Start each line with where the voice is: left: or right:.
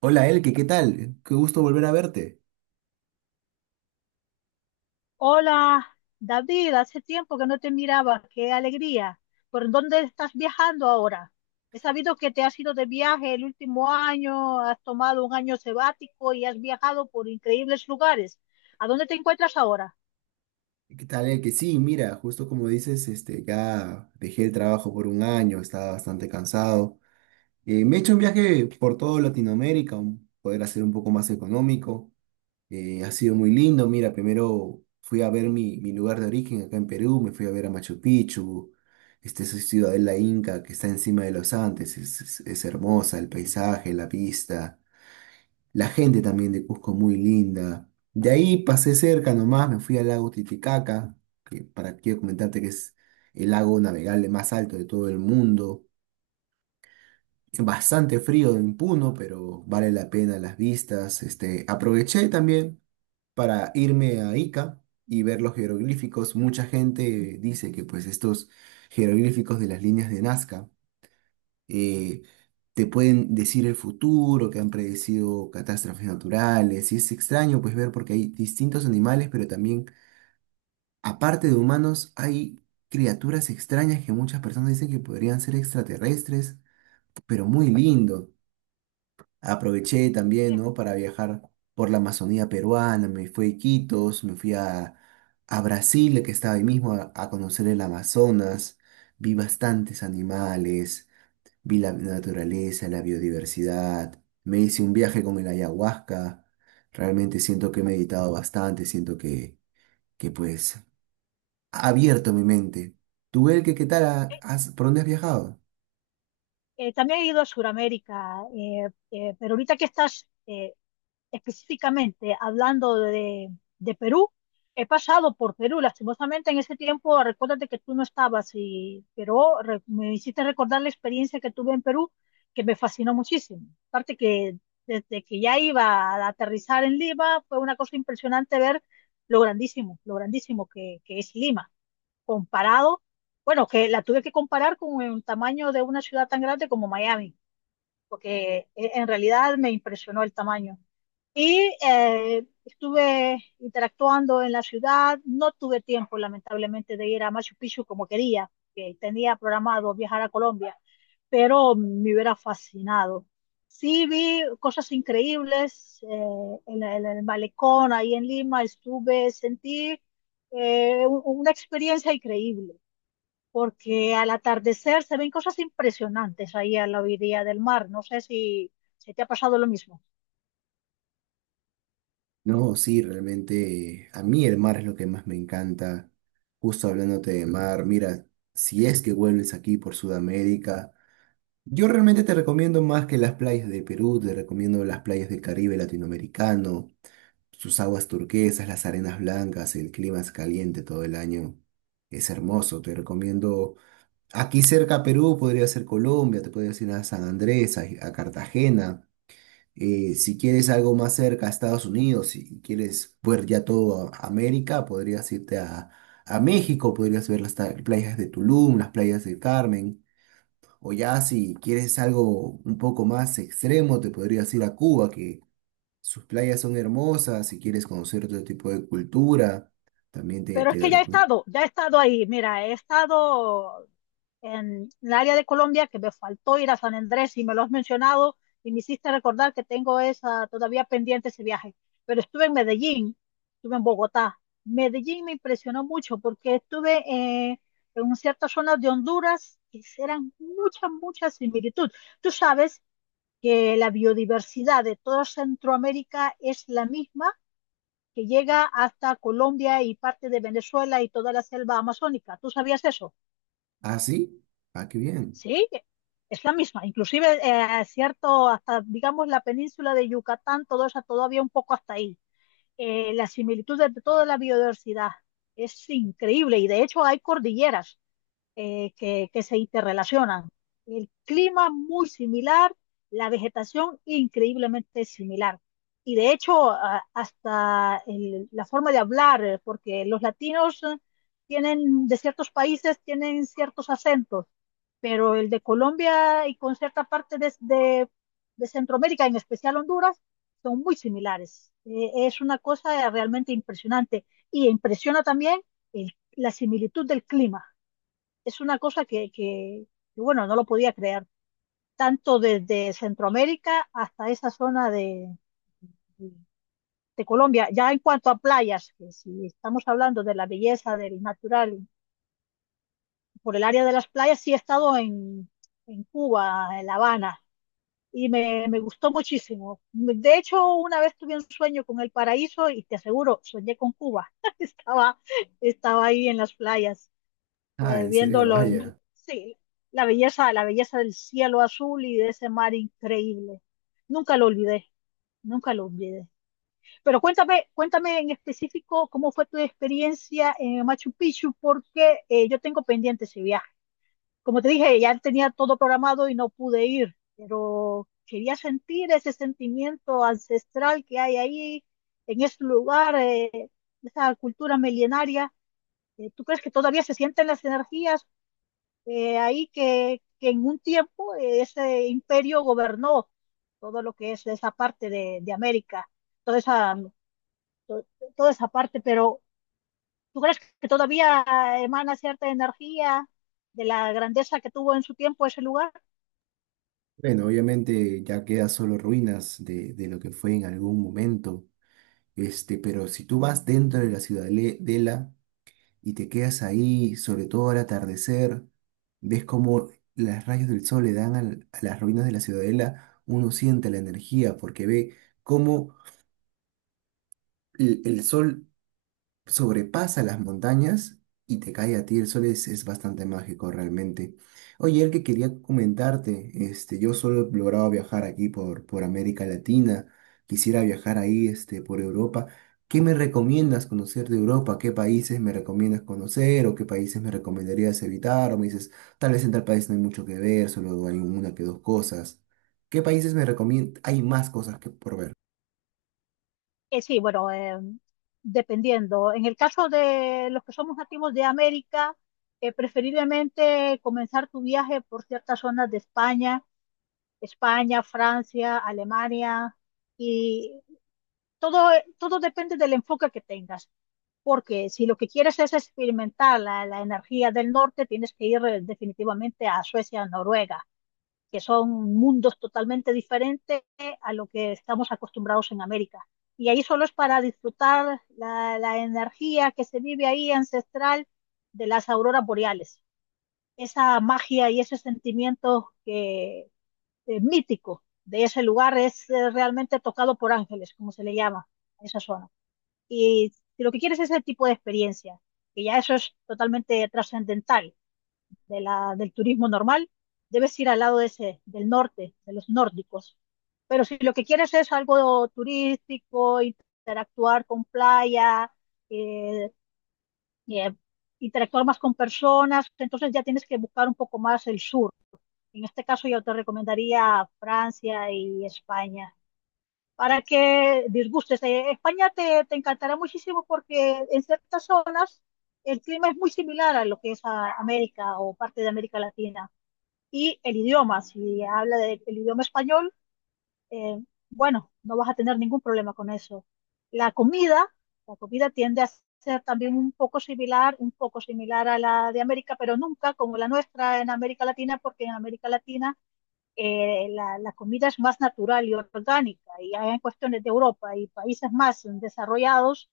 right: Hola Elke, ¿qué tal? Qué gusto volver a verte.
left: Hola, David, hace tiempo que no te miraba, qué alegría. ¿Por dónde estás viajando ahora? He sabido que te has ido de viaje el último año, has tomado un año sabático y has viajado por increíbles lugares. ¿A dónde te encuentras ahora?
right: ¿Qué tal Elke? Sí, mira, justo como dices, ya dejé el trabajo por un año, estaba bastante cansado. Me he hecho un viaje por toda Latinoamérica, poder hacer un poco más económico. Ha sido muy lindo, mira, primero fui a ver mi lugar de origen acá en Perú, me fui a ver a Machu Picchu, este, esa ciudadela inca que está encima de los Andes, es hermosa, el paisaje, la vista. La gente también de Cusco muy linda. De ahí pasé cerca nomás, me fui al lago Titicaca, que para quiero comentarte que es el lago navegable más alto de todo el mundo. Es bastante frío en Puno, pero vale la pena las vistas. Este, aproveché también para irme a Ica y ver los jeroglíficos. Mucha gente dice que pues estos jeroglíficos de las líneas de Nazca eh, te pueden decir el futuro, que han predecido catástrofes naturales, y es extraño pues ver porque hay distintos animales, pero también, aparte de humanos, hay criaturas extrañas que muchas personas dicen que podrían ser extraterrestres, pero muy lindo. Aproveché también, ¿no? Para viajar por la Amazonía peruana, me fui a Iquitos, a Brasil, que estaba ahí mismo, a conocer el Amazonas, vi bastantes animales, vi la naturaleza, la biodiversidad, me hice un viaje con el ayahuasca, realmente siento que he meditado bastante, siento que ha abierto mi mente. ¿Tú, que ¿qué tal? ¿Por dónde has viajado?
left: También he ido a Sudamérica, pero ahorita que estás específicamente hablando de Perú, he pasado por Perú, lastimosamente en ese tiempo, recuérdate que tú no estabas, pero me hiciste recordar la experiencia que tuve en Perú, que me fascinó muchísimo. Aparte que desde que ya iba a aterrizar en Lima, fue una cosa impresionante ver lo grandísimo que es Lima comparado, bueno, que la tuve que comparar con el tamaño de una ciudad tan grande como Miami, porque en realidad me impresionó el tamaño. Y estuve interactuando en la ciudad, no tuve tiempo lamentablemente de ir a Machu Picchu como quería, que tenía programado viajar a Colombia, pero me hubiera fascinado. Sí, vi cosas increíbles en el malecón, ahí en Lima, estuve, sentí una experiencia increíble porque al atardecer se ven cosas impresionantes ahí a la orilla del mar. No sé si, si te ha pasado lo mismo,
right: No, sí, realmente a mí el mar es lo que más me encanta. Justo hablándote de mar, mira, si es que vuelves aquí por Sudamérica, yo realmente te recomiendo más que las playas de Perú, te recomiendo las playas del Caribe latinoamericano. Sus aguas turquesas, las arenas blancas, el clima es caliente todo el año. Es hermoso, te recomiendo. Aquí cerca a Perú podría ser Colombia, te podrías ir a San Andrés, a Cartagena. Si quieres algo más cerca a Estados Unidos, si quieres ver ya todo a América, a México, podrías ver las playas de Tulum, las playas del Carmen. O ya si quieres algo un poco más extremo, te podrías ir a Cuba, que sus playas son hermosas, si quieres conocer otro tipo de cultura, también
left: pero es
right: te
left: que
right: lo recomiendo.
left: ya he estado ahí. Mira, he estado en el área de Colombia, que me faltó ir a San Andrés, y me lo has mencionado y me hiciste recordar que tengo esa todavía pendiente, ese viaje. Pero estuve en Medellín, estuve en Bogotá. Medellín me impresionó mucho porque estuve en ciertas zonas de Honduras que eran mucha, mucha similitud. Tú sabes que la biodiversidad de toda Centroamérica es la misma que llega hasta Colombia y parte de Venezuela y toda la selva amazónica. ¿Tú sabías eso?
right: ¿Ah, sí? Ah, qué bien.
left: Sí, es la misma. Inclusive, cierto, hasta, digamos, la península de Yucatán, todo eso todavía un poco hasta ahí. La similitud de toda la biodiversidad es increíble y de hecho hay cordilleras que se interrelacionan. El clima muy similar, la vegetación increíblemente similar. Y de hecho, la forma de hablar, porque los latinos tienen, de ciertos países, tienen ciertos acentos, pero el de Colombia y con cierta parte de Centroamérica, en especial Honduras, son muy similares. Es una cosa realmente impresionante. Y impresiona también la similitud del clima, es una cosa bueno, no lo podía creer, tanto desde Centroamérica hasta esa zona de, de Colombia. Ya en cuanto a playas, que si estamos hablando de la belleza del natural, por el área de las playas, sí he estado en Cuba, en La Habana, y me gustó muchísimo. De hecho, una vez tuve un sueño con el paraíso y te aseguro, soñé con Cuba. estaba, estaba ahí en las playas,
right: Ah, en serio,
left: viéndolo,
right: vaya.
left: sí, la belleza del cielo azul y de ese mar increíble. Nunca lo olvidé, nunca lo olvidé. Pero cuéntame, cuéntame en específico cómo fue tu experiencia en Machu Picchu, porque yo tengo pendiente ese viaje. Como te dije, ya tenía todo programado y no pude ir, pero quería sentir ese sentimiento ancestral que hay ahí, en ese lugar, esa cultura milenaria. ¿Tú crees que todavía se sienten las energías? Que en un tiempo ese imperio gobernó todo lo que es esa parte de América, toda esa, to- toda esa parte, pero ¿tú crees que todavía emana cierta energía de la grandeza que tuvo en su tiempo ese lugar?
right: Bueno, obviamente ya queda solo ruinas de lo que fue en algún momento. Este, pero si tú vas dentro de la ciudadela y te quedas ahí, sobre todo al atardecer, ves cómo las rayas del sol le dan a las ruinas de la ciudadela, uno siente la energía porque ve cómo el sol sobrepasa las montañas y te cae a ti el sol, es bastante mágico realmente. Oye, el que quería comentarte, este, yo solo he logrado viajar aquí por América Latina, quisiera viajar ahí, este, por Europa. ¿Qué me recomiendas conocer de Europa? ¿Qué países me recomiendas conocer o qué países me recomendarías evitar? O me dices, tal vez en tal país no hay mucho que ver, solo hay una que dos cosas. ¿Qué países me recomiendas? Hay más cosas que por ver.
left: Sí, bueno, dependiendo. En el caso de los que somos nativos de América, preferiblemente comenzar tu viaje por ciertas zonas de España, España, Francia, Alemania y todo, todo depende del enfoque que tengas, porque si lo que quieres es experimentar la energía del norte, tienes que ir definitivamente a Suecia, Noruega, que son mundos totalmente diferentes a lo que estamos acostumbrados en América. Y ahí solo es para disfrutar la energía que se vive ahí ancestral, de las auroras boreales, esa magia y ese sentimiento mítico de ese lugar es realmente tocado por ángeles, como se le llama a esa zona. Y si lo que quieres es ese tipo de experiencia, que ya eso es totalmente trascendental de del turismo normal, debes ir al lado de ese, del norte, de los nórdicos. Pero si lo que quieres es algo turístico, interactuar con playa, eh, eh, interactuar más con personas, entonces ya tienes que buscar un poco más el sur. En este caso yo te recomendaría Francia y España para que disgustes. España te encantará muchísimo porque en ciertas zonas el clima es muy similar a lo que es a América o parte de América Latina. Y el idioma, si habla del idioma español, eh, bueno, no vas a tener ningún problema con eso. La comida, la comida tiende a ser también un poco similar a la de América, pero nunca como la nuestra en América Latina, porque en América Latina comida es más natural y orgánica, y hay en cuestiones de Europa y países más desarrollados,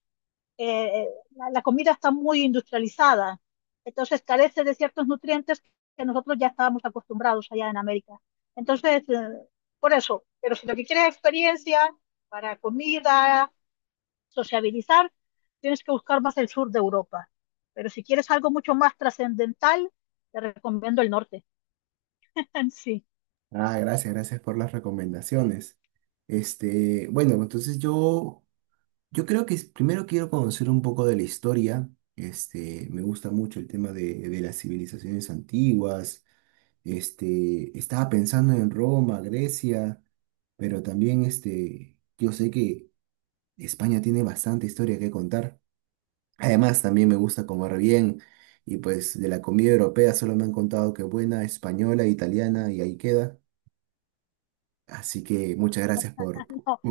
left: eh, eh, comida está muy industrializada, entonces carece de ciertos nutrientes que nosotros ya estábamos acostumbrados allá en América. Entonces, por eso, pero si lo que quieres es experiencia para comida, sociabilizar, tienes que buscar más el sur de Europa. Pero si quieres algo mucho más trascendental, te recomiendo el norte. Sí,
right: Ah, gracias, gracias por las recomendaciones. Este, bueno, yo creo que primero quiero conocer un poco de la historia. Este, me gusta mucho el tema de las civilizaciones antiguas. Este, estaba pensando en Roma, Grecia, pero también este, yo sé que España tiene bastante historia que contar. Además, también me gusta comer bien y pues de la comida europea solo me han contado que buena, española, italiana y ahí queda. Así que muchas gracias por...
left: no,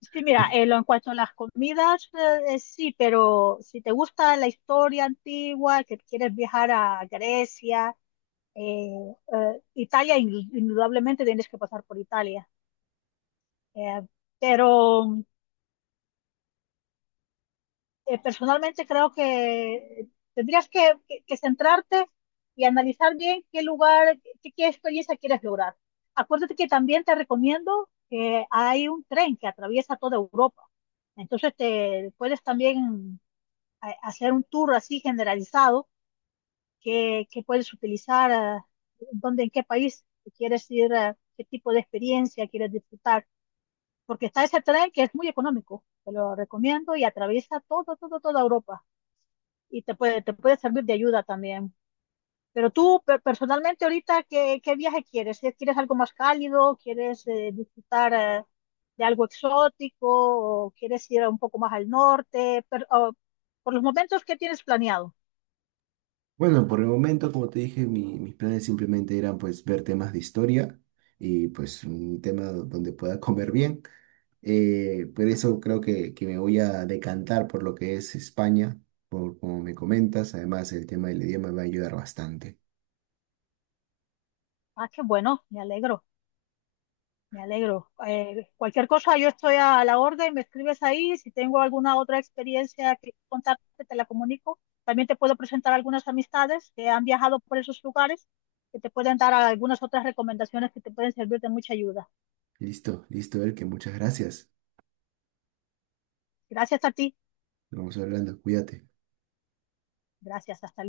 left: sí, mira, lo en cuanto a las comidas, sí, pero si te gusta la historia antigua, que quieres viajar a Grecia, eh, Italia, indudablemente tienes que pasar por Italia. Eh, pero personalmente creo que tendrías que centrarte y analizar bien qué lugar, qué experiencia quieres lograr. Acuérdate que también te recomiendo que hay un tren que atraviesa toda Europa. Entonces te puedes también hacer un tour así generalizado que puedes utilizar, ah, dónde, en qué país si quieres ir, ah, qué tipo de experiencia quieres disfrutar, porque está ese tren que es muy económico, te lo recomiendo y atraviesa toda Europa y te te puede servir de ayuda también. Pero tú, personalmente, ahorita, qué viaje quieres? ¿Eh? ¿Quieres algo más cálido? ¿Quieres disfrutar de algo exótico? ¿O quieres ir un poco más al norte? Pero, oh, por los momentos, ¿qué tienes planeado?
right: Bueno, por el momento, como te dije, mis planes simplemente eran pues ver temas de historia y pues un tema donde pueda comer bien. Por eso creo que me voy a decantar por lo que es España, por como me comentas. Además, el tema del idioma me va a ayudar bastante.
left: Ah, qué bueno, me alegro, me alegro. Cualquier cosa, yo estoy a la orden, me escribes ahí, si tengo alguna otra experiencia que contarte, te la comunico. También te puedo presentar algunas amistades que han viajado por esos lugares, que te pueden dar algunas otras recomendaciones que te pueden servir de mucha ayuda.
right: Listo, listo, que muchas gracias.
left: Gracias a ti,
right: Nos vamos hablando, cuídate.
left: gracias, hasta